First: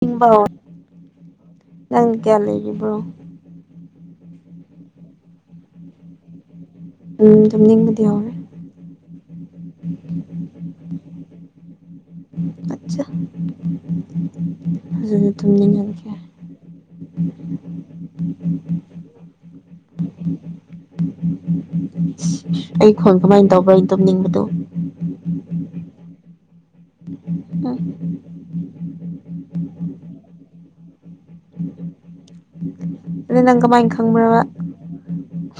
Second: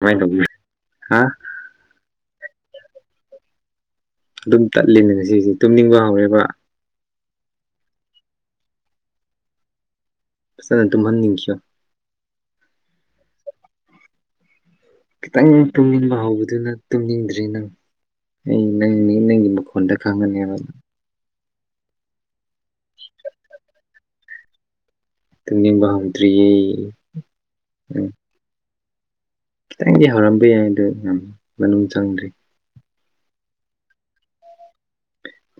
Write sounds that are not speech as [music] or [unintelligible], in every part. ꯀꯃꯥꯏꯅ ꯏꯪꯕꯧ ꯇꯧꯅꯤ ꯍꯥ ꯅꯪ ꯀꯌꯥ ꯂꯩꯔꯤꯕ꯭ꯔꯣ ꯑꯗꯨꯝ ꯇꯠꯂꯤꯅꯦ ꯉꯁꯤꯁꯦ ꯇꯨꯝꯅꯤꯡꯕ ꯍꯧꯔꯦꯕ ꯎꯝ ꯇꯨꯝꯅꯤꯡꯕꯗꯤ ꯌꯥꯎꯔꯦ ꯐꯖꯅ ꯇꯨꯝꯍꯟꯅꯤꯡꯈꯤꯌꯣ ꯑꯠꯆꯥ ꯍꯧꯖꯤꯛꯁꯨ ꯈꯤꯇꯪ ꯇꯨꯝꯅꯤꯡꯉꯛꯈ꯭ꯔꯦ ꯇꯨꯝꯅꯤꯡꯕ ꯍꯧꯕꯗꯨꯅ ꯇꯨꯝꯅꯤꯡꯗ꯭ꯔꯤ ꯅꯪ ꯑꯩ ꯅꯪꯅꯦ ꯅꯪꯒꯤ ꯃꯈꯣꯟꯗ ꯈꯪꯒꯅꯦꯕ ꯑꯩ ꯈꯣꯟ ꯀꯃꯥꯏꯅ ꯇꯧꯕ꯭ꯔꯥ ꯑꯩ ꯇꯨꯝꯅꯤꯡꯕꯗꯣ ꯇꯨꯝꯅꯤꯡꯕ ꯍꯧꯗ꯭ꯔꯤꯌꯦ ꯍꯨꯝ [unintelligible] ꯗꯤ ꯍꯧꯔꯝꯕ ꯌꯥꯏ ꯑꯗꯣ ꯄꯪ ꯃꯅꯨꯡ ꯆꯪꯗ꯭ꯔꯤ [unintelligible] ꯑꯗꯨ ꯅꯪ ꯀꯃꯥꯏ ꯈꯪꯕꯔꯥꯕ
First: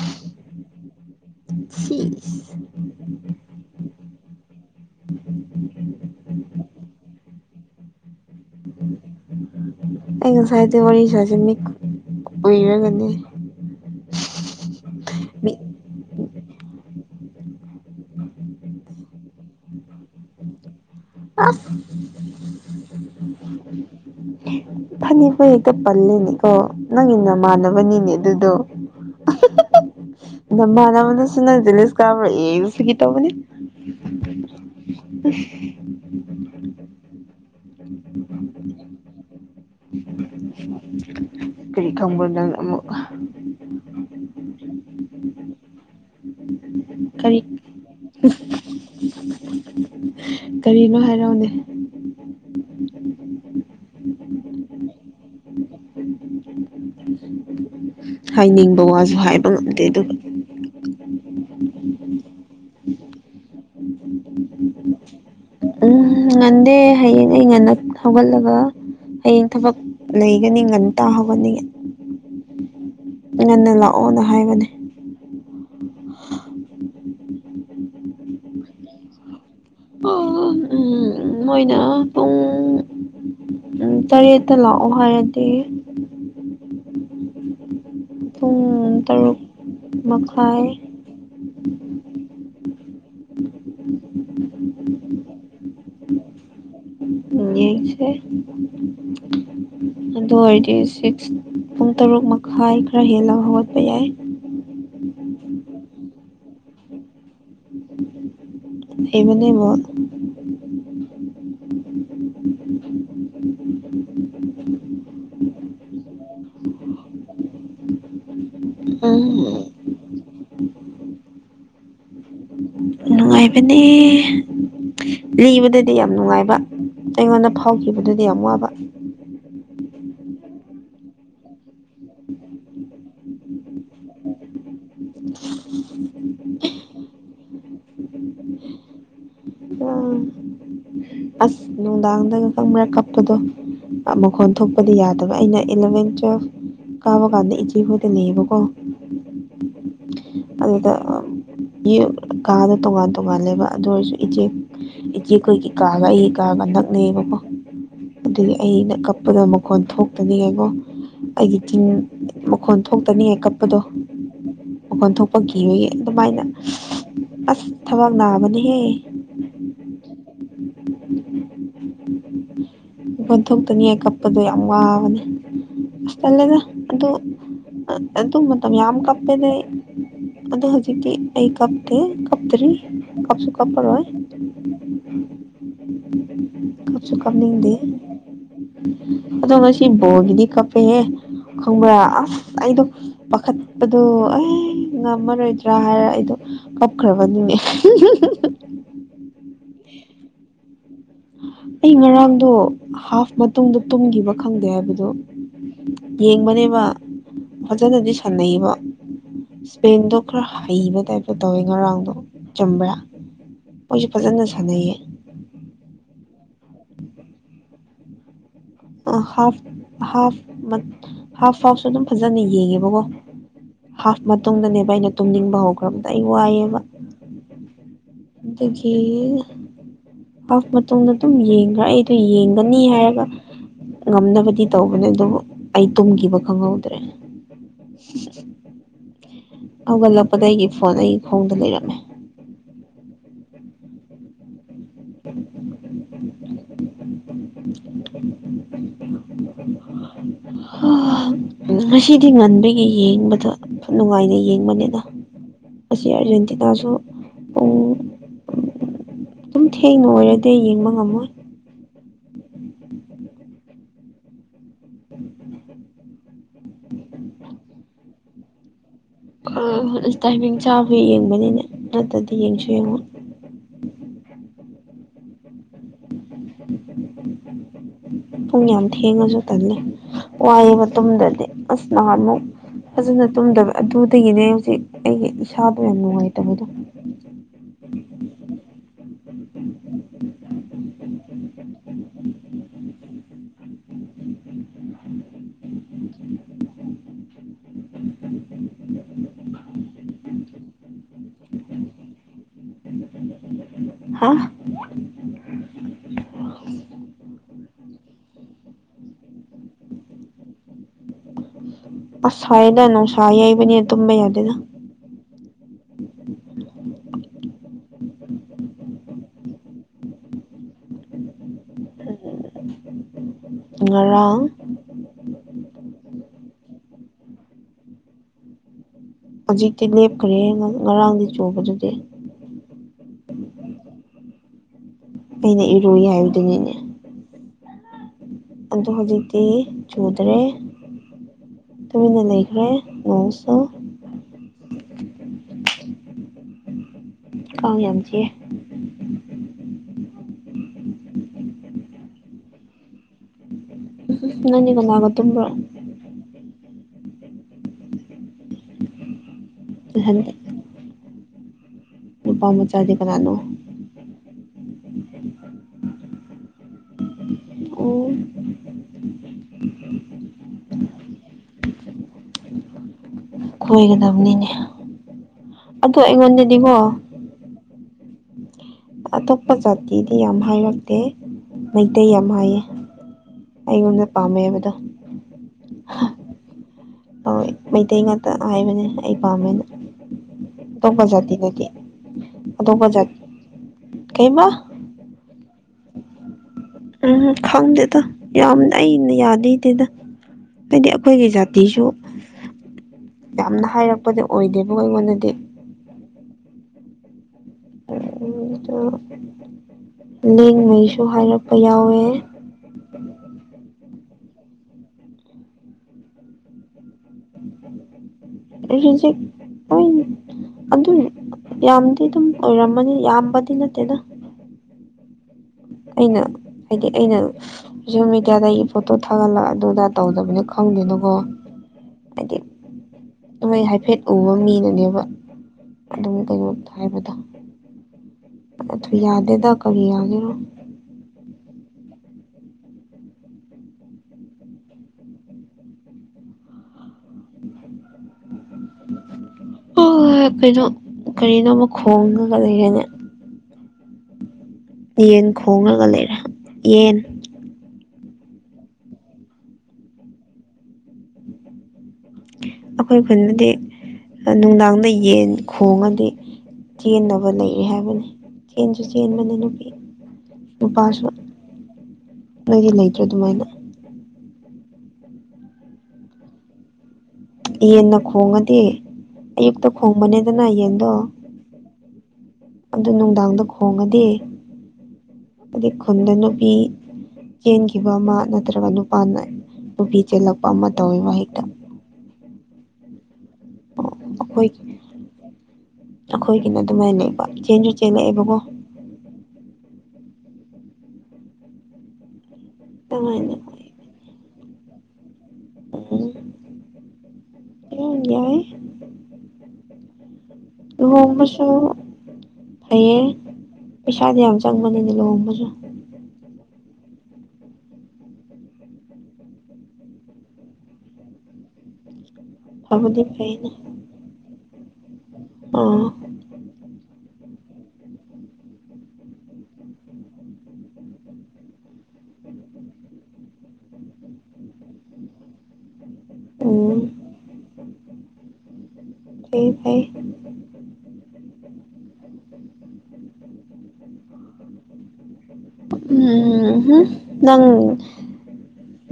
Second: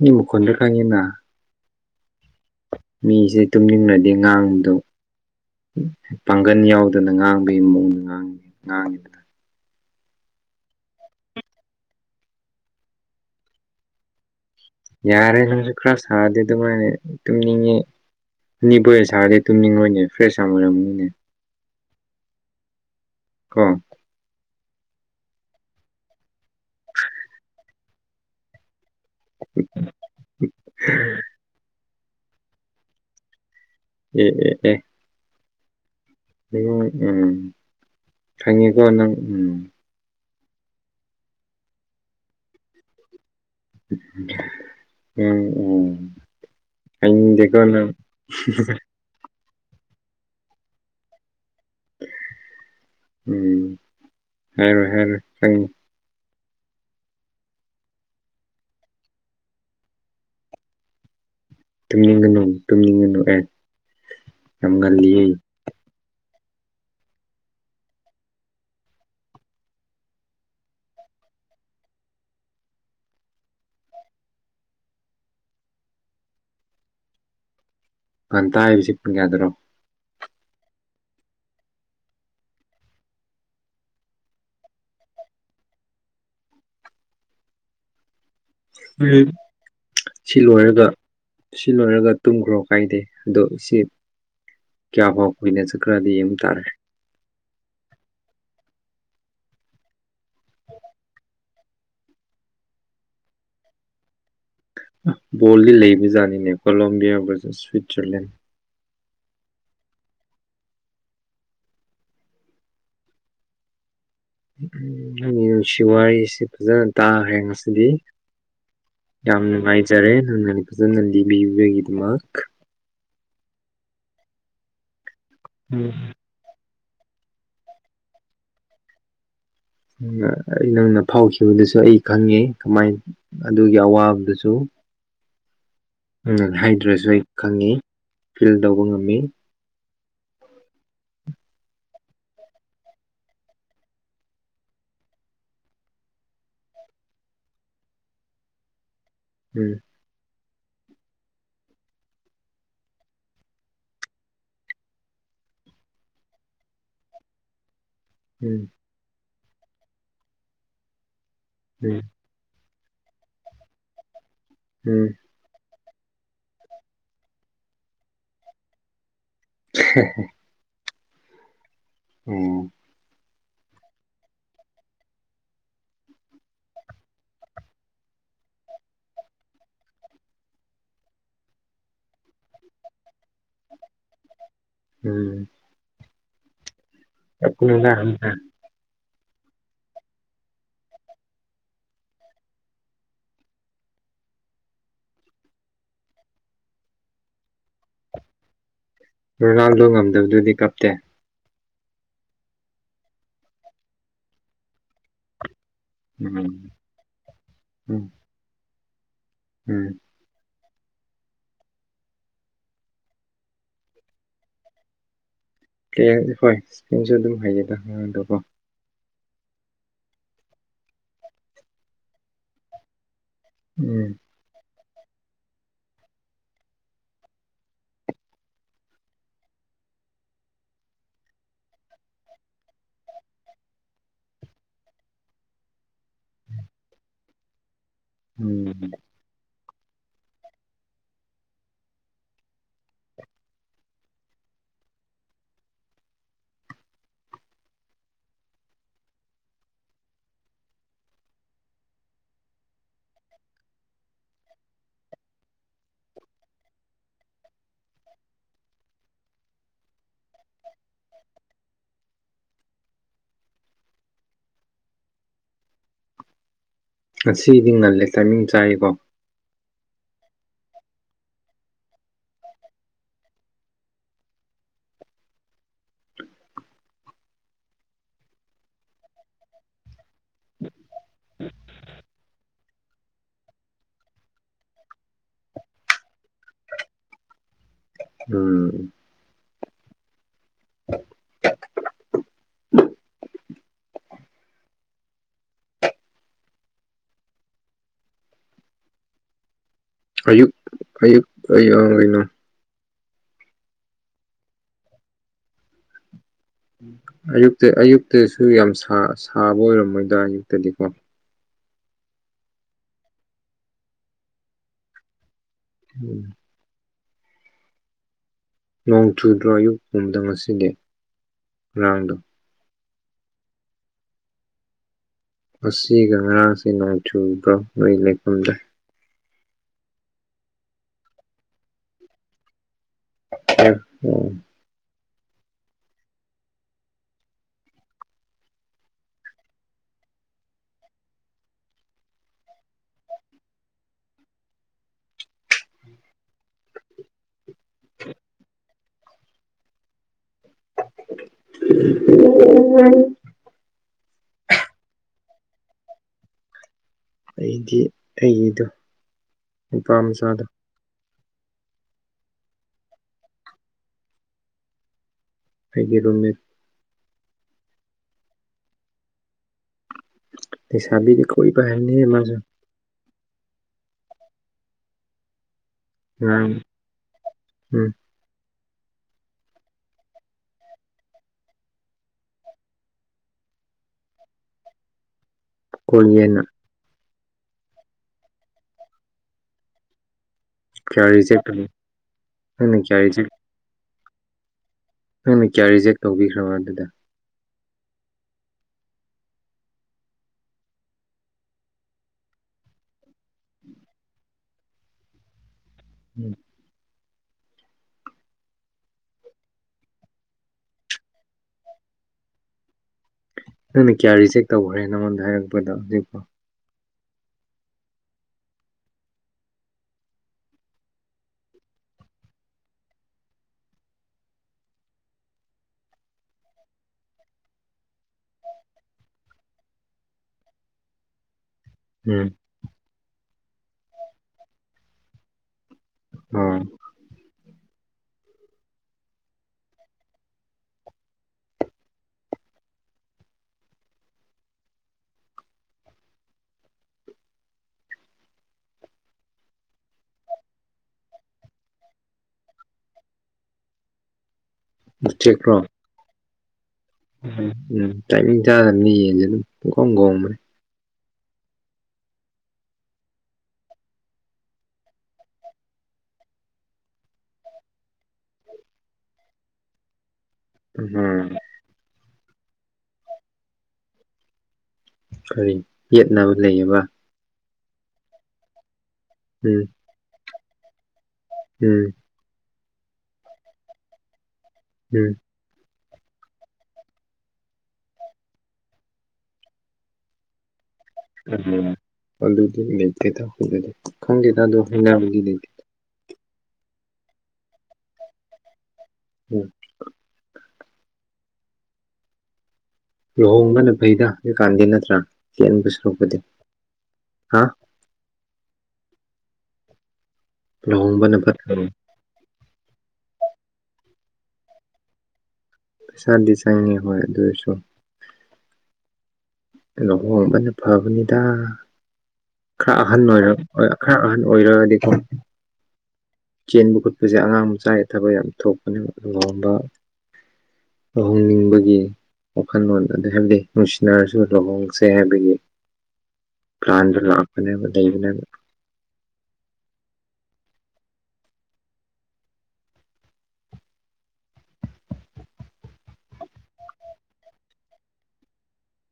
ꯅꯤ ꯃꯈꯣꯟꯗ ꯈꯪꯉꯤꯅ ꯁꯤꯁ ꯃꯤꯁꯦ ꯇꯨꯝꯅꯤꯡꯂꯗꯤ ꯉꯥꯡꯗꯣ ꯄꯥꯡꯒꯟ ꯌꯥꯎꯗꯅ ꯉꯥꯡꯕꯩ ꯃꯑꯣꯡ ꯉꯥꯡ ꯉꯥꯡꯉꯤꯗꯣ ꯑꯩ ꯉꯁꯥꯏꯗ ꯋꯥꯔꯤ ꯁꯥꯖꯟꯅꯤꯛ ꯎꯏꯔꯒꯅꯤ ꯌꯥꯔꯦ ꯃꯤꯠ ꯅꯪꯁꯨ ꯈꯔ ꯁꯥꯔꯗꯤ ꯑꯗꯨꯃꯥꯏꯅ ꯇꯨꯝꯅꯤꯡꯉꯤ ꯅꯤꯕ ꯍꯣꯏ ꯁꯥꯔꯗꯤ ꯇꯨꯝꯅꯤꯡꯣꯏꯅꯦ ꯐ꯭ꯔꯦꯁ ꯌꯥꯝ ꯑꯣꯏꯔꯝꯅꯤꯅꯦ ꯑꯥ ꯀꯣ ꯐꯅꯤꯕ ꯍꯦꯛꯇ ꯄꯜꯂꯤꯅꯦꯀꯣ ꯅꯪꯒꯤ ꯅꯃꯥꯟꯅꯕꯅꯤꯅꯦ ꯑꯗꯨꯗꯣ ꯅꯃꯥꯟꯅꯕꯅꯁꯨ ꯅꯪ ꯖꯦꯂꯁ ꯏꯁ ꯐꯒꯤ ꯇꯧꯕꯅꯤ ꯑꯦ ꯑꯦ ꯑꯦ [unintelligible] [unintelligible] ꯎꯝ ꯎꯝ ꯈꯪꯉꯤꯀꯣ ꯅꯪ ꯎꯝ ꯀꯔꯤ ꯈꯪꯕꯔꯣ ꯅꯪ ꯑꯃꯨꯛ ꯎꯝ ꯎꯝ ꯀꯔꯤ ꯍꯥꯏꯅꯤꯡꯗꯦꯀꯣ ꯅꯪ ꯀꯔꯤꯅꯣ ꯍꯥꯏꯔꯛꯑꯣꯅꯦ ꯎꯝ ꯍꯥꯏꯔꯣꯏ ꯍꯥꯏꯔꯣꯏ ꯈꯪ [unintelligible] ꯍꯥꯏꯅꯤꯡꯕ ꯋꯥꯁꯨ ꯍꯥꯏꯕ ꯉꯝꯗꯦ ꯑꯗꯨꯒ ꯇꯨꯝꯅꯤꯡꯉꯅꯨ ꯇꯨꯝꯅꯤꯡꯉꯅꯨ ꯑꯦ ꯌꯥꯝ ꯉꯜꯂꯤꯌꯦ ꯎꯝ ꯉꯟꯗꯦ ꯍꯌꯦꯡ ꯑꯩ ꯉꯟꯅ ꯍꯧꯒꯠꯂꯒ ꯍꯌꯦꯡ ꯊꯕꯛ ꯂꯩꯒꯅꯤ ꯉꯟꯇꯥ ꯍꯧꯒꯠꯅꯤꯡꯉꯦ ꯉꯟꯅ ꯂꯥꯛꯑꯣꯅ ꯍꯥꯏꯕꯅꯦ ꯉꯥꯟꯇ ꯍꯥꯏꯔꯤꯕꯁꯤ ꯄꯨꯡ ꯀꯌꯥꯗ꯭ꯔꯣ꯫ ꯃꯣꯏꯅ ꯄꯨꯡ꯫ ꯎꯝ ꯇꯔꯦꯠꯇ ꯂꯥꯛꯑꯣ ꯍꯥꯏꯔꯗꯤ꯫ ꯄꯨꯡ ꯎꯝ ꯇꯔꯨꯛ ꯁꯤ ꯃꯈꯥꯏ ꯂꯣꯏꯔꯒ꯫ ꯁꯤ ꯂꯣꯏꯔꯒ ꯇꯨꯝꯈ꯭ꯔꯣ ꯀꯥꯏꯗꯦ ꯑꯗꯣ ꯁꯤ꯫ ꯀꯌꯥ ꯐꯥꯎꯕ ꯀꯨꯏꯅ ꯆꯠꯈ꯭ꯔꯗꯤ ꯌꯦꯡꯕ ꯇꯥꯔꯦ꯫ ꯌꯦꯡꯁꯦ꯫ ꯑꯗꯨ ꯑꯣꯏꯔꯗꯤ ꯁꯤꯛꯁ ꯄꯨꯡ ꯇꯔꯨꯛ ꯃꯈꯥꯏ ꯈꯔ ꯍꯦꯜꯂꯒ ꯍꯧꯒꯠꯄ ꯌꯥꯏ꯫ ꯕꯣꯜꯗꯤ ꯂꯩꯕꯖꯥꯅꯤꯅꯦ ꯀꯣꯂꯣꯕꯤꯌꯥ ꯕꯔꯁꯦꯁ ꯁ꯭ꯋꯤꯠꯖꯔꯂꯦꯟ ꯍꯩꯕꯅꯦ ꯕꯣꯜ ꯎꯝ ꯅꯪꯒꯤ ꯅꯨꯡꯁꯤ ꯋꯥꯔꯤꯁꯤ ꯐꯖꯅ ꯇꯥꯈ꯭ꯔꯦ ꯉꯁꯤꯗꯤ ꯌꯥꯝ ꯎꯝ ꯅꯨꯡꯉꯥꯏꯖꯔꯦ ꯅꯪꯅ ꯐꯖꯅ ꯂꯤꯕꯤꯕꯒꯤꯗꯃꯛ ꯅꯨꯡꯉꯥꯏꯕꯅꯦ ꯎꯝ ꯂꯤꯕꯗꯗꯤ ꯌꯥꯝ ꯅꯨꯡꯉꯥꯏꯕ ꯑꯩꯉꯣꯟꯗ ꯐꯥꯎꯈꯤꯕꯗꯨꯗꯤ ꯌꯥꯝ ꯋꯥꯕ ꯅꯪꯅ ꯑꯩ ꯅꯪꯅ ꯐꯥꯎꯈꯤꯕꯗꯨꯁꯨ ꯑꯩ ꯈꯪꯉꯦ ꯀꯃꯥꯏ ꯑꯗꯨꯒꯤ ꯑꯋꯥꯕꯗꯨꯁꯨ [inaudible] ꯎꯝ ꯍꯥꯏꯗ꯭ꯔꯁꯨ ꯑꯩ ꯈꯪꯉꯤ ꯐꯤꯜ ꯇꯧꯕ ꯉꯝꯃꯤ꯫ ꯑ ꯑꯁ ꯅꯨꯡꯗꯥꯡꯗꯒ ꯈꯪꯕ꯭ꯔ ꯀꯥꯞꯄꯗꯣ꯫ ꯃꯈꯣꯟ ꯊꯣꯛꯄꯗꯤ ꯌꯥꯗꯕ ꯑꯩꯅ ꯏꯂꯚꯦꯟ ꯇꯨꯋꯦꯜꯐ ꯀꯥꯕ ꯀꯥꯟꯗ ꯏꯆꯦ ꯍꯣꯏꯒ ꯂꯩꯌꯦꯕꯀꯣ꯫ ꯎꯝ [unintelligible] ꯑꯗꯨꯗ ꯌꯨꯝ ꯀꯥꯗꯣ ꯇꯣꯉꯥꯟ ꯇꯣꯉꯟꯂꯦꯕ ꯑꯗꯨ ꯑꯣꯏꯔꯁꯨ꯫ ꯏꯆꯦ ꯏꯆꯦꯈꯣꯏ ꯒꯤ ꯀꯥꯒ ꯑꯩꯒꯤ ꯀꯥꯒ ꯅꯛꯅꯩꯌꯦꯕꯣ꯫ ꯑꯗꯨꯒꯤ ꯎꯝ ꯑꯩꯅ ꯀꯞꯄꯗꯣ ꯃꯈꯣꯟ ꯊꯣꯛꯇꯒꯤ ꯌꯦꯡꯉꯣ ꯑꯩꯒꯤ ꯆꯤꯟ꯫ ꯃꯈꯣꯟ ꯊꯣꯛꯇꯅꯤꯌꯦ ꯀꯞꯄꯗꯣ ꯎꯝ ꯃꯈꯣꯟ ꯊꯣꯛ ꯄꯥꯒꯤꯅꯤ ꯑꯗꯨꯃꯥꯏꯅ ꯑꯁ ꯊꯕꯥꯛ ꯅꯥꯕꯅꯦꯍꯦ꯫ [unintelligible] ꯎꯝ꯫ ꯑꯣꯟꯊꯣꯛꯇꯅꯤꯡꯉꯥꯏ ꯀꯞꯄꯗꯣ ꯌꯥꯝ ꯋꯥꯕꯅꯦ꯫ ꯑꯁ ꯇꯟꯂꯦꯗ ꯑꯗꯨ ꯑꯗꯨ ꯃꯥꯇꯝ ꯌꯥꯝ ꯀꯞꯄꯦꯗ ꯑꯩ꯫ ꯑꯗꯣ ꯍꯧꯖꯤꯛꯇꯤ ꯑꯩ ꯀꯞꯇꯦ ꯀꯞꯇ꯭ꯔꯤ ꯀꯞꯁꯨ ꯀꯞꯄꯔꯣꯏ꯫ ꯎꯝ꯫ ꯀꯞꯁꯨ ꯀꯞꯅꯤꯡꯗꯤ꯫ [inaudible] ꯑꯗꯣ ꯉꯁꯤ ꯕꯣꯔꯒꯤꯗꯤ ꯀꯞꯄꯦꯍꯦ ꯈꯪꯕ꯭ꯔꯥ ꯑꯁ ꯑꯩꯗꯨ꯫ ꯄꯥꯈꯠꯄꯗꯨ ꯑꯦ ꯉꯝꯃꯔꯣꯏꯗ꯭ꯔꯥ ꯍꯥꯏꯔ ꯑꯩꯗꯣ꯫ ꯀꯞꯈꯔꯦꯕ ꯑꯗꯨꯏꯅꯦ꯫ ꯔꯣꯅꯥꯜꯗꯣ ꯉꯝꯗꯕꯗꯨꯗꯤ ꯀꯞꯇꯦ꯫ ꯑꯩ ꯉꯔꯥꯡꯗꯣ ꯍꯥꯐ ꯃꯇꯨꯡꯗ ꯇꯨꯝꯈꯤꯕ ꯈꯪꯗꯦ ꯍꯥꯏꯕꯗꯣ꯫ ꯎꯝ ꯌꯦꯡꯕꯅꯦꯕ ꯎꯝ ꯐꯖꯅꯗꯤ ꯁꯥꯟꯅꯩꯌꯦꯕ ꯎꯝ ꯏꯁꯄꯦꯟꯗꯣ꯫ ꯈꯔ ꯍꯩꯕ ꯇꯥꯏꯞꯇ ꯇꯧꯋꯦ ꯉꯔꯥꯡꯗꯣ ꯆꯨꯝꯕ꯭ꯔꯥ ꯃꯣꯏꯁꯨ ꯐꯖꯅ ꯁꯥꯟꯅꯩꯌꯦ꯫ [unintelligible] ꯍꯣꯏ ꯏꯁꯄꯦꯟꯁꯨ ꯑꯗꯨꯝ ꯍꯩꯌꯦꯗ ꯉꯥꯔꯥꯡꯗꯨꯀꯣ꯫ ꯑ ꯍꯥꯐ ꯍꯥꯐ ꯍꯥꯐ ꯍꯥꯥꯐ ꯑꯗꯨꯝ ꯐꯖꯅ ꯌꯦꯡꯉꯦꯕꯀꯣ꯫ ꯎꯝ ꯍꯥꯐ ꯃꯇꯨꯡꯗꯅꯦꯕ ꯑꯩꯅ ꯇꯨꯝꯅꯤꯡꯕ ꯍꯧꯈ꯭ꯔꯕꯗꯨ ꯑꯩ ꯋꯥꯏꯑꯦꯕ꯫ ꯑꯗꯒꯤ꯫ ꯍꯥꯐ ꯃꯇꯨꯡꯗ ꯑꯗꯨꯝ ꯌꯦꯡꯈ꯭ꯔꯥ ꯑꯩꯗꯣ ꯌꯦꯡꯒꯅꯤ ꯍꯥꯏꯔꯒ꯫ ꯉꯝꯅꯕꯗꯤ ꯇꯧꯕꯅꯦ ꯑꯗꯨꯕꯨ ꯑꯩ ꯇꯨꯝꯈꯤꯕ ꯈꯪꯍꯧꯗ꯭ꯔꯦ꯫ [inaudible] ꯎꯝ꯫ ꯍꯧꯒꯠꯂꯛꯄꯗ ꯑꯩꯒꯤ ꯐꯣꯟ ꯑꯩꯒꯤ ꯈꯣꯡꯗ ꯂꯩꯔꯝꯃꯦ [inaudible] ꯉꯁꯤꯗꯤ ꯉꯟꯕꯒꯤ ꯌꯦꯡꯕꯗ ꯅꯨꯡꯉꯥꯏꯅ ꯌꯦꯡꯕꯅꯤꯅ ꯑꯁꯤ ꯑꯔꯖꯦꯟꯇꯤꯅꯥꯁꯨ ꯑ ꯑꯗꯨꯝ ꯊꯦꯡꯅ ꯑꯣꯏꯔꯗꯤ ꯌꯦꯡꯕ ꯉꯝꯃꯣꯏ [inaudible] ꯉꯁꯤꯗꯤ ꯉꯜꯂꯦ ꯇꯥꯏꯃꯤꯡ ꯆꯥꯔꯤꯀꯣ ꯑ ꯇꯥꯏꯃꯤꯡ ꯆꯥꯕ ꯌꯦꯡꯕꯅꯤꯅꯦ ꯅꯠꯇ꯭ꯔꯗꯤ ꯌꯦꯡꯁꯨ ꯌꯦꯡꯉꯣ [inaudible] ꯄꯨꯡ ꯌꯥꯝ ꯊꯦꯡꯉꯁꯨ ꯇꯜꯂꯦ ꯋꯥꯏꯌꯦꯕ ꯃꯇꯨꯡꯗꯔꯗꯤ ꯑꯁ ꯅꯍꯥꯟꯃꯨꯛ꯫ ꯐꯖꯅ ꯇꯨꯝꯗꯕ ꯑꯗꯨꯗꯒꯤꯅꯦ ꯍꯧꯖꯤꯛ ꯑꯩꯒꯤ ꯏꯁꯥꯗꯣ ꯌꯥꯝ ꯅꯨꯡꯉꯥꯏꯇꯕꯗꯣ꯫ ꯎꯝ꯫ ꯑꯌꯨꯛ ꯑꯌꯨꯛ ꯀꯩꯗꯧꯔꯤꯅꯣ꯫ [inaudible] ꯍꯥ꯫ ꯑꯌꯨꯛꯇ ꯑꯌꯨꯛꯇꯁꯨ ꯌꯥꯝ ꯁꯥ ꯁꯥꯕ ꯑꯣꯏꯔꯝꯃꯣꯏꯗ ꯑꯌꯨꯛꯇꯗꯤ ꯀꯣ꯫ ꯑꯁ ꯁꯥꯌꯦꯗ ꯅꯨꯉꯁꯥ ꯌꯩꯕꯅꯤꯅꯥ ꯇꯨꯝꯕ ꯌꯥꯗꯦꯗ꯫ [inaudible] [inaudible] ꯅꯣꯡ ꯆꯨꯗ꯭ꯔꯣ ꯑꯌꯨꯛ ꯄꯨꯝꯗꯪ ꯉꯁꯤꯗꯤ ꯉꯔꯥꯡꯗꯣ ꯉꯔꯥꯡ ꯉꯥꯁꯤꯒ ꯉꯔꯥꯡꯁꯤ ꯅꯣꯡ ꯆꯨꯗꯣ ꯅꯣꯏ ꯂꯩꯐꯝꯗ ꯍꯧꯖꯤꯛꯇꯤ ꯂꯦꯞꯈ꯭ꯔꯦ ꯉꯔꯥꯡꯗꯤ ꯆꯨꯕꯗꯨꯗꯤ ꯎ ꯎꯝ ꯑꯩꯅ ꯏꯔꯣꯏ ꯍꯥꯏꯕꯗꯨꯅꯤꯅꯦ ꯑꯗꯣ ꯍꯧꯖꯤꯛꯇꯤ ꯆꯨꯗ꯭ꯔꯦ ꯇꯨꯃꯤꯟꯅꯥ ꯂꯩꯈꯔꯦ ꯅꯉ ꯆꯣ ꯀꯥꯎ ꯌꯥꯝ ꯆꯤꯛꯑꯦ [inaudible] ꯅꯥꯪꯗꯤ ꯀꯅꯥꯒꯥ ꯇꯨꯝꯕ꯭ꯔꯣ ꯑꯩꯗꯤ ꯑꯩꯒꯤꯗꯣ ꯅꯨꯄꯥ ꯅꯊꯟꯇ ꯃꯆꯥꯗꯣ ꯅꯨꯄꯥ ꯃꯆꯥꯗꯤ ꯀꯅꯥꯅꯣ ꯑꯩꯒꯤ ꯔꯨꯝꯃꯦꯠ ꯑꯣ ꯂꯩꯁꯥꯕꯤꯗꯤ ꯀꯣꯏꯕ ꯍꯥꯏꯔꯅꯤꯃꯁꯨ ꯀꯣꯏꯒꯗꯕꯅꯤꯅꯦ ꯑꯗꯣ ꯉꯔꯥꯡ ꯑꯩꯉꯣꯟꯗꯗꯤ ꯀꯣ ꯎꯝ ꯑꯇꯣꯞꯄ ꯖꯥꯇꯤꯗꯤ ꯌꯥꯝ ꯍꯥꯏꯔꯛꯇꯦ ꯃꯩꯇꯩ ꯌꯥꯝ ꯍꯥꯏꯌꯦ ꯑꯩꯉꯣꯟꯗ ꯄꯥꯝꯃꯦ ꯍꯥꯏꯕꯗꯣ ꯀꯣꯌꯦꯅ ꯑ ꯃꯩꯇꯩ ꯉꯥꯛꯇ ꯍꯥꯏꯕꯅꯦ ꯑꯩ ꯄꯥꯝꯃꯦꯅ ꯑꯇꯣꯞꯄ ꯀꯌꯥ ꯔꯤꯖꯦꯛ ꯖꯥꯇꯤꯅ ꯇꯧ ꯅꯪꯅ ꯑꯇꯣꯄꯖ ꯀꯌꯥ ꯔꯤꯖꯦꯛ ꯀꯩꯃ ꯅꯪꯅ ꯀꯌꯥ ꯔꯤꯖꯦꯛ ꯇꯧꯕꯤꯈ꯭ꯔꯕ ꯑꯗꯨꯗꯤ ꯎꯝ ꯈꯪꯗꯦꯗ ꯌꯥꯝꯅ ꯑꯩꯅ ꯌꯥꯗꯦꯗꯦꯗ ꯍꯥꯏꯗꯤ ꯑꯩꯈꯣꯏꯒꯤ ꯖꯥꯇꯤꯁꯨ ꯌꯥꯝꯅ ꯍꯥꯏꯔꯛꯄꯗꯤ ꯑꯣꯏꯗꯦꯕ ꯑꯩꯉꯣꯟꯗꯗꯤ [inaudible] ꯂꯦꯡꯉꯩꯁꯨ ꯍꯥꯏꯔꯛꯄ ꯌꯥꯎꯋꯦ ꯅꯪꯅ ꯀꯌꯥ ꯔꯤꯖꯦꯛ ꯇꯧꯈ꯭ꯔꯦ ꯅꯪꯉꯣꯟꯗ ꯍꯥꯏꯔꯛꯄꯗꯣ ꯍꯧꯖꯤꯛꯐꯥꯎ ꯖꯦꯛ ꯑꯣꯏ ꯑꯗꯨ ꯌꯥꯝꯗꯤ ꯑꯗꯨꯝ ꯑꯣꯏꯔꯝꯃꯅꯤ ꯌꯥꯝꯕꯗꯤ ꯅꯠꯇꯦꯗ ꯑꯩꯅ ꯍꯥꯏꯗꯤ ꯑꯩꯅ ꯁꯣꯁꯦꯜ ꯃꯦꯗꯤꯌꯥꯗ ꯑꯩꯒꯤ ꯄꯣꯠꯇꯣ ꯊꯥꯒꯠꯂ ꯑꯗꯨꯗ ꯇꯧꯗꯕꯅ ꯈꯪꯗꯦꯅꯀꯣ ꯎꯝ ꯍꯥꯏꯗꯤ ꯃꯣꯏ ꯍꯥꯏꯐꯦꯠ ꯎꯕ ꯃꯤꯗꯨꯅꯦꯕ ꯑꯗꯨꯝ ꯀꯩ ꯑꯣ ꯍꯥꯏꯕꯗ ꯊ ꯌꯥꯗ ꯑꯦꯗ ꯀꯔꯤ ꯌꯥꯒꯦ ꯍꯣꯏ ꯍꯣꯏ ꯍꯣꯏ ꯀꯩꯅꯣ ꯀꯔꯤꯅꯣꯃ ꯈꯣꯡꯉꯒ ꯂꯩꯒꯅꯦ ꯌꯦꯟ ꯎꯆꯦꯛꯔꯣ ꯈꯣꯡꯉꯒ ꯂꯩꯔꯦ ꯌꯦꯟ ꯎꯝ ꯎꯝ ꯇꯥꯏꯃꯤꯡ ꯆꯥꯗꯅꯤ ꯌꯦꯡꯁꯦ ꯑꯗꯨꯝ ꯄꯡꯈꯣꯡ ꯈꯣꯡꯕꯅꯦ ꯑꯩꯈꯣꯏ ꯈꯨꯟꯗꯗꯤ ꯅꯨꯡꯗꯥꯡꯗ ꯌꯦꯟ ꯈꯣꯡꯉꯗꯤ ꯆꯦꯟꯅꯕ ꯂꯩꯔꯦ ꯍꯥꯏꯕꯅꯤ ꯆꯦꯟꯁꯨ ꯆꯦꯟꯕꯅꯦ ꯅꯨꯄꯤ ꯅꯨꯄꯥꯁꯨ ꯎꯝ ꯂꯣꯏꯗꯤ ꯂꯩꯇ꯭ꯔꯦ ꯑꯗꯨꯃꯥꯏꯅ ꯀꯔꯤ ꯌꯦꯠꯅꯕ ꯂꯩꯌꯦꯕ ꯌꯦꯟꯅ ꯈꯣꯡꯉꯗꯤ ꯎꯝ ꯑꯌꯨꯛꯇ ꯈꯣꯡꯕꯅꯦꯗꯅ ꯌꯦꯟꯗꯣ ꯎꯝ ꯑꯗꯨ ꯅꯨꯡꯗꯥꯡꯗ ꯈꯣꯡꯉꯗꯤ ꯎꯝ ꯑꯗꯩ ꯈꯨꯟꯗ ꯅꯨꯄꯤ ꯆꯦꯟꯈꯤꯕ ꯑꯃ ꯅꯠꯇ꯭ꯔꯒ ꯅꯨꯄꯥꯅ ꯅꯨꯄꯤ ꯆꯦꯜꯂꯛꯄ ꯑꯃ ꯇꯧꯋꯤ ꯋꯥꯍꯤꯩꯛꯇꯪ ꯎꯝ ꯑꯗꯨꯗꯤ ꯅꯇꯦ ꯇꯥꯛꯗꯗꯤ ꯈꯪꯗꯦꯗ ꯑꯩꯈꯣꯏꯒꯤ ꯑꯗꯨꯣ ꯍꯅꯗꯤ ꯅꯇꯦ ꯑꯩꯈꯣꯏꯒꯤꯅ ꯑꯗꯨꯃꯥꯏꯅ ꯂꯩꯕ ꯆꯦꯟꯁꯨ ꯆꯦꯜꯂꯛꯑꯦꯕꯀꯣ ꯎꯝ ꯑꯗꯨꯃꯥꯏꯅ ꯂꯨꯍꯣꯡꯕꯅ ꯐꯩꯗ ꯍꯧꯖꯤ ꯀꯥꯟꯗꯤ ꯅꯠꯇ꯭ꯔꯥ ꯌꯦꯦꯟꯕ ꯁ ꯂꯨꯄꯗꯤ ꯍꯥ ꯑꯣꯏꯔ ꯌꯥꯏ ꯂꯨꯍꯣꯡꯕꯅ ꯐꯠꯇ꯭ꯔꯣ ꯍꯣꯝꯁꯨꯣ ꯍꯌꯦꯌꯦꯡ ꯄꯩꯁꯥꯗꯤ ꯌꯥꯝ ꯆꯪꯕꯅꯤꯅꯦ ꯂꯨꯍꯣꯡꯕꯁꯨ ꯄꯩꯁꯥ ꯗꯤꯖꯥꯏꯟꯅꯤ ꯍꯣꯏ ꯑꯗꯨꯁꯨ ꯀꯩꯅꯣ ꯍꯣꯡꯕꯅ ꯐꯕꯅꯤꯗ ꯈꯔ ꯑꯍꯟ ꯐꯕꯨꯗꯤ ꯑꯣꯏꯔ ꯐꯩꯅꯦ ꯈꯔ ꯑꯍꯟ ꯑꯣꯏꯔꯛꯑꯗꯤꯀꯣ ꯑꯥ ꯆꯦꯟꯕ ꯈꯣꯠꯄꯁꯦ ꯑꯉꯥꯡ ꯃꯆꯥꯒꯤ ꯊꯕꯛ ꯌꯥꯝ ꯊꯣꯛꯄꯅꯦ ꯑꯗꯨꯒ ꯋꯥꯡꯕ ꯇꯧꯍꯣꯡꯅꯤꯡꯕꯒꯤ ꯋꯥꯈꯜꯂꯣꯟ ꯑꯗꯨ ꯍꯥꯏꯕꯗꯤ ꯅꯨꯡꯁꯤꯅꯔꯁꯨ ꯁꯨ ꯂꯨꯍꯣꯡꯁꯦ ꯍꯥꯏꯕꯒꯤ ꯄ꯭ꯂꯥꯟꯗꯣ ꯂꯥꯛꯄꯅꯦꯕ ꯂꯩꯕꯅꯦꯕ ꯁꯤ ꯐꯥꯏ ꯎꯝꯝ ꯅ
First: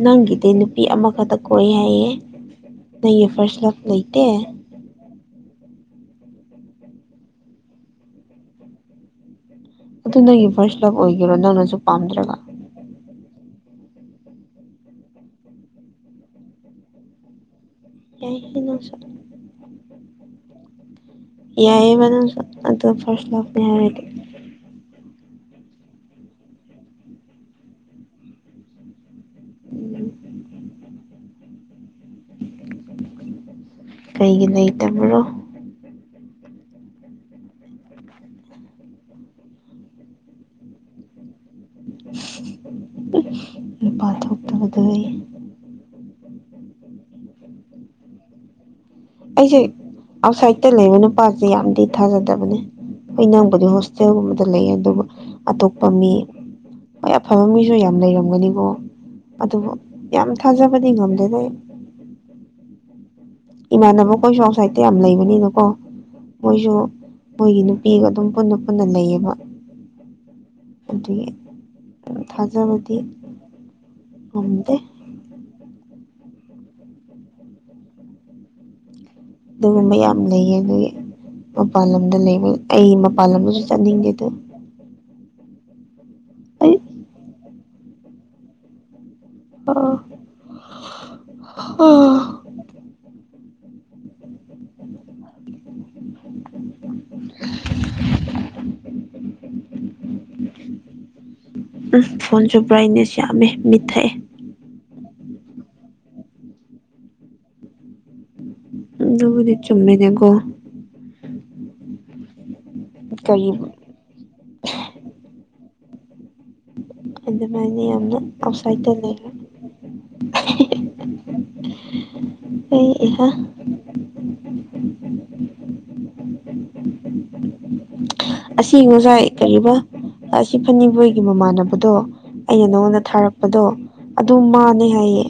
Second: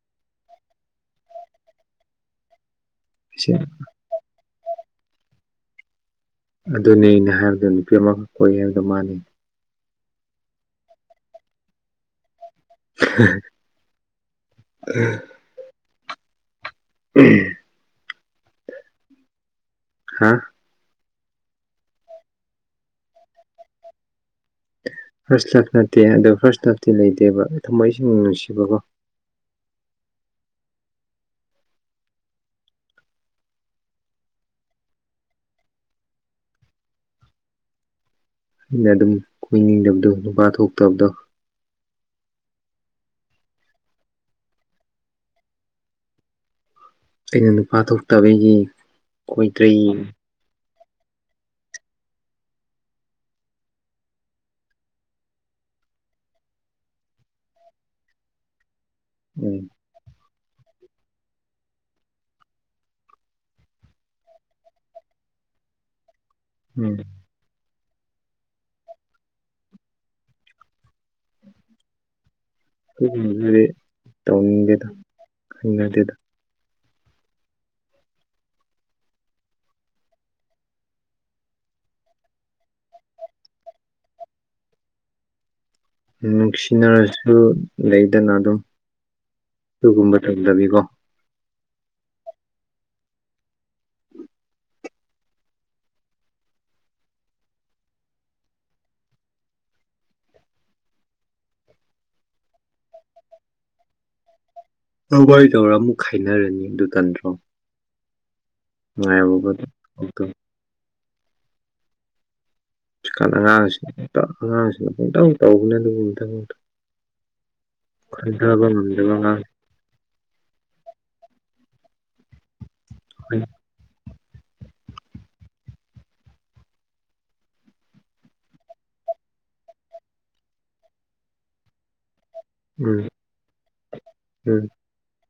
ꯅꯪꯒꯤꯗꯤ ꯅꯨꯄꯤ ꯑꯃꯈꯛꯇ ꯀꯣꯏ ꯍꯥꯏꯌꯦꯦ ꯅꯪꯒꯤ ꯁꯦ ꯐꯥꯔꯁ ꯂꯛ ꯂꯩꯇꯦ ꯑꯗꯨꯅꯦ ꯑꯩꯅ ꯍꯥꯏꯕꯗꯣ ꯅꯨꯄꯤ ꯑꯃꯒꯛ ꯀꯣꯏꯏ ꯍꯥꯏꯕꯗꯣ ꯃꯥꯅꯤ ꯑꯗꯨ ꯅꯪꯒꯤ ꯐꯥꯔꯁ ꯂꯞ ꯑꯣꯏꯒꯦꯔꯣ ꯅꯪꯅꯁꯨ ꯄꯥꯝꯗ꯭ꯔꯒ ꯎ ꯎꯝ ꯀꯅ ꯍꯥꯥ ꯌꯥꯏꯕꯅ ꯑ ꯐꯁ ꯂꯅꯤ ꯍꯥꯏꯗꯤ ꯐꯥꯔꯁ ꯂꯞ ꯅꯠꯇꯦ ꯑꯗꯣ ꯐꯥꯔꯁ ꯂꯐꯇꯤ ꯂꯩꯇꯦꯕ ꯊꯝꯃꯣꯏ ꯏꯁꯤꯡ ꯅꯨꯡꯁꯤꯕꯀꯣ [inaudible] ꯀꯩꯒꯤ ꯂꯩꯇꯕ꯭ꯔꯣ [inaudible] ꯑꯩꯅ ꯑꯗꯨꯝ ꯀꯣꯏꯅꯤꯡꯗꯕꯗꯣ ꯅꯨꯄꯥ ꯊꯣꯛꯇꯕꯗꯣ ꯄꯥꯊꯣꯛ ꯇꯗꯣꯏ ꯑꯩꯅ ꯅꯨꯄꯥ ꯊꯣꯛꯇꯕ ꯑꯩꯒꯤ ꯑꯩꯁꯦ ꯑꯥꯎꯠꯁꯥꯏꯗꯇ ꯂꯩꯕ ꯅꯨꯄꯥꯁꯦ ꯌꯥꯝꯗꯤ ꯊꯥꯖꯗꯕꯅꯦ ꯍꯣꯏ ꯅꯪꯕꯨꯗꯤ ꯍꯣꯁꯇꯦꯜꯒꯨꯝꯕꯗ ꯂꯩ ꯑꯗꯨꯕꯨ ꯑꯇꯣꯞꯄ ꯃꯤ ꯍꯣꯏ ꯑꯐꯕ ꯃꯤꯁꯨ ꯌꯥꯝ ꯂꯩꯔꯝꯒꯅꯤꯀꯣ ꯑꯗꯨꯕꯨ ꯌꯥꯝ ꯊꯥꯖꯕꯗꯤ ꯉꯝꯗꯗꯦ ꯑꯩ ꯏꯃꯥꯟꯅꯕꯈꯣꯏꯁꯨ ꯑꯥꯎꯠꯁꯥꯏꯗꯇ ꯌꯥꯝ ꯂꯩꯕꯅꯤꯅꯀꯣ ꯃꯣꯏꯁꯨ ꯎꯝ ꯃꯣꯏꯒꯤ ꯅꯨꯄꯤꯒ ꯑꯗꯨꯝ ꯄꯨꯟꯅ ꯄꯨꯟꯅ ꯂꯩꯌꯦꯕ ꯑꯗꯨꯒꯤ ꯊꯥꯖꯕ ꯑꯗꯨꯒꯨꯝꯅꯗꯨꯗꯤ ꯇꯧꯅꯤꯡꯗꯦꯗ ꯍꯩꯅꯗꯦꯗ ꯑꯗꯨꯒꯨꯝꯕ ꯌꯥꯝ ꯂꯩꯌꯦ ꯑꯗꯨꯒꯤ ꯃꯄꯥꯟ ꯂꯝꯗ ꯂꯩꯕ ꯑꯩ ꯃꯄꯥꯟ ꯂꯝꯗꯁꯨ ꯆꯠꯅꯤꯡꯗꯦ ꯗꯨ ꯑꯩ ꯅꯨꯡꯁꯤꯅꯔꯁꯨ ꯂꯩꯗꯅ ꯑꯗꯨꯝ ꯗꯨꯒꯨꯝꯕ ꯊꯝꯗꯕꯤꯀꯣ ꯎꯝ [inaudible] ꯎ ꯐꯣꯟꯁꯨ ꯕ꯭ꯔꯥꯏꯠꯅꯦꯁ ꯌꯥꯝꯃꯦ ꯃꯤꯠꯊꯛꯑꯦ ꯋꯥꯔꯤꯣꯏꯗꯧꯔ ꯑꯃꯨꯛ ꯈꯥꯏꯅꯔꯅꯤ ꯑꯗꯨ ꯅꯟꯗ꯭ꯔꯣ ꯎꯕꯨꯗꯤ ꯆꯨꯝꯃꯦꯗꯒꯣ ꯍꯧꯖꯤꯛꯀꯥꯟ ꯀꯥꯟ ꯀꯔꯤꯕꯨ ꯑꯉꯥꯡꯁꯤ ꯑꯉꯥꯡꯁꯤꯅ ꯑꯃꯨꯛꯇꯪ ꯇꯧꯧꯕꯅꯦ ꯑꯗꯨꯕꯨ ꯑꯃꯇꯪ ꯑꯃ ꯑꯗꯨꯃꯥꯏꯅ ꯌꯥꯝꯅ ꯑꯥꯎꯠꯁꯥꯏ ꯇ ꯉꯝꯗꯕ ꯂꯩꯔ ꯑꯉꯥꯡ ꯑꯩ ꯏꯍ ꯎꯝ [inaudible] [inaudible] ꯑꯁꯤ ꯉꯁꯥꯏ ꯀꯔꯤꯕ ꯑꯁꯤ ꯐꯅꯤꯕꯣꯏꯒꯤ ꯃꯃꯥꯟꯅꯕꯗꯣ ꯑꯩꯅ ꯎꯝ ꯅꯪꯉꯣꯟꯗ ꯊꯥꯔꯛꯄꯗꯣ ꯑꯗꯨ ꯎꯝ ꯃꯥꯥꯅꯦ ꯍꯥꯏꯌꯦ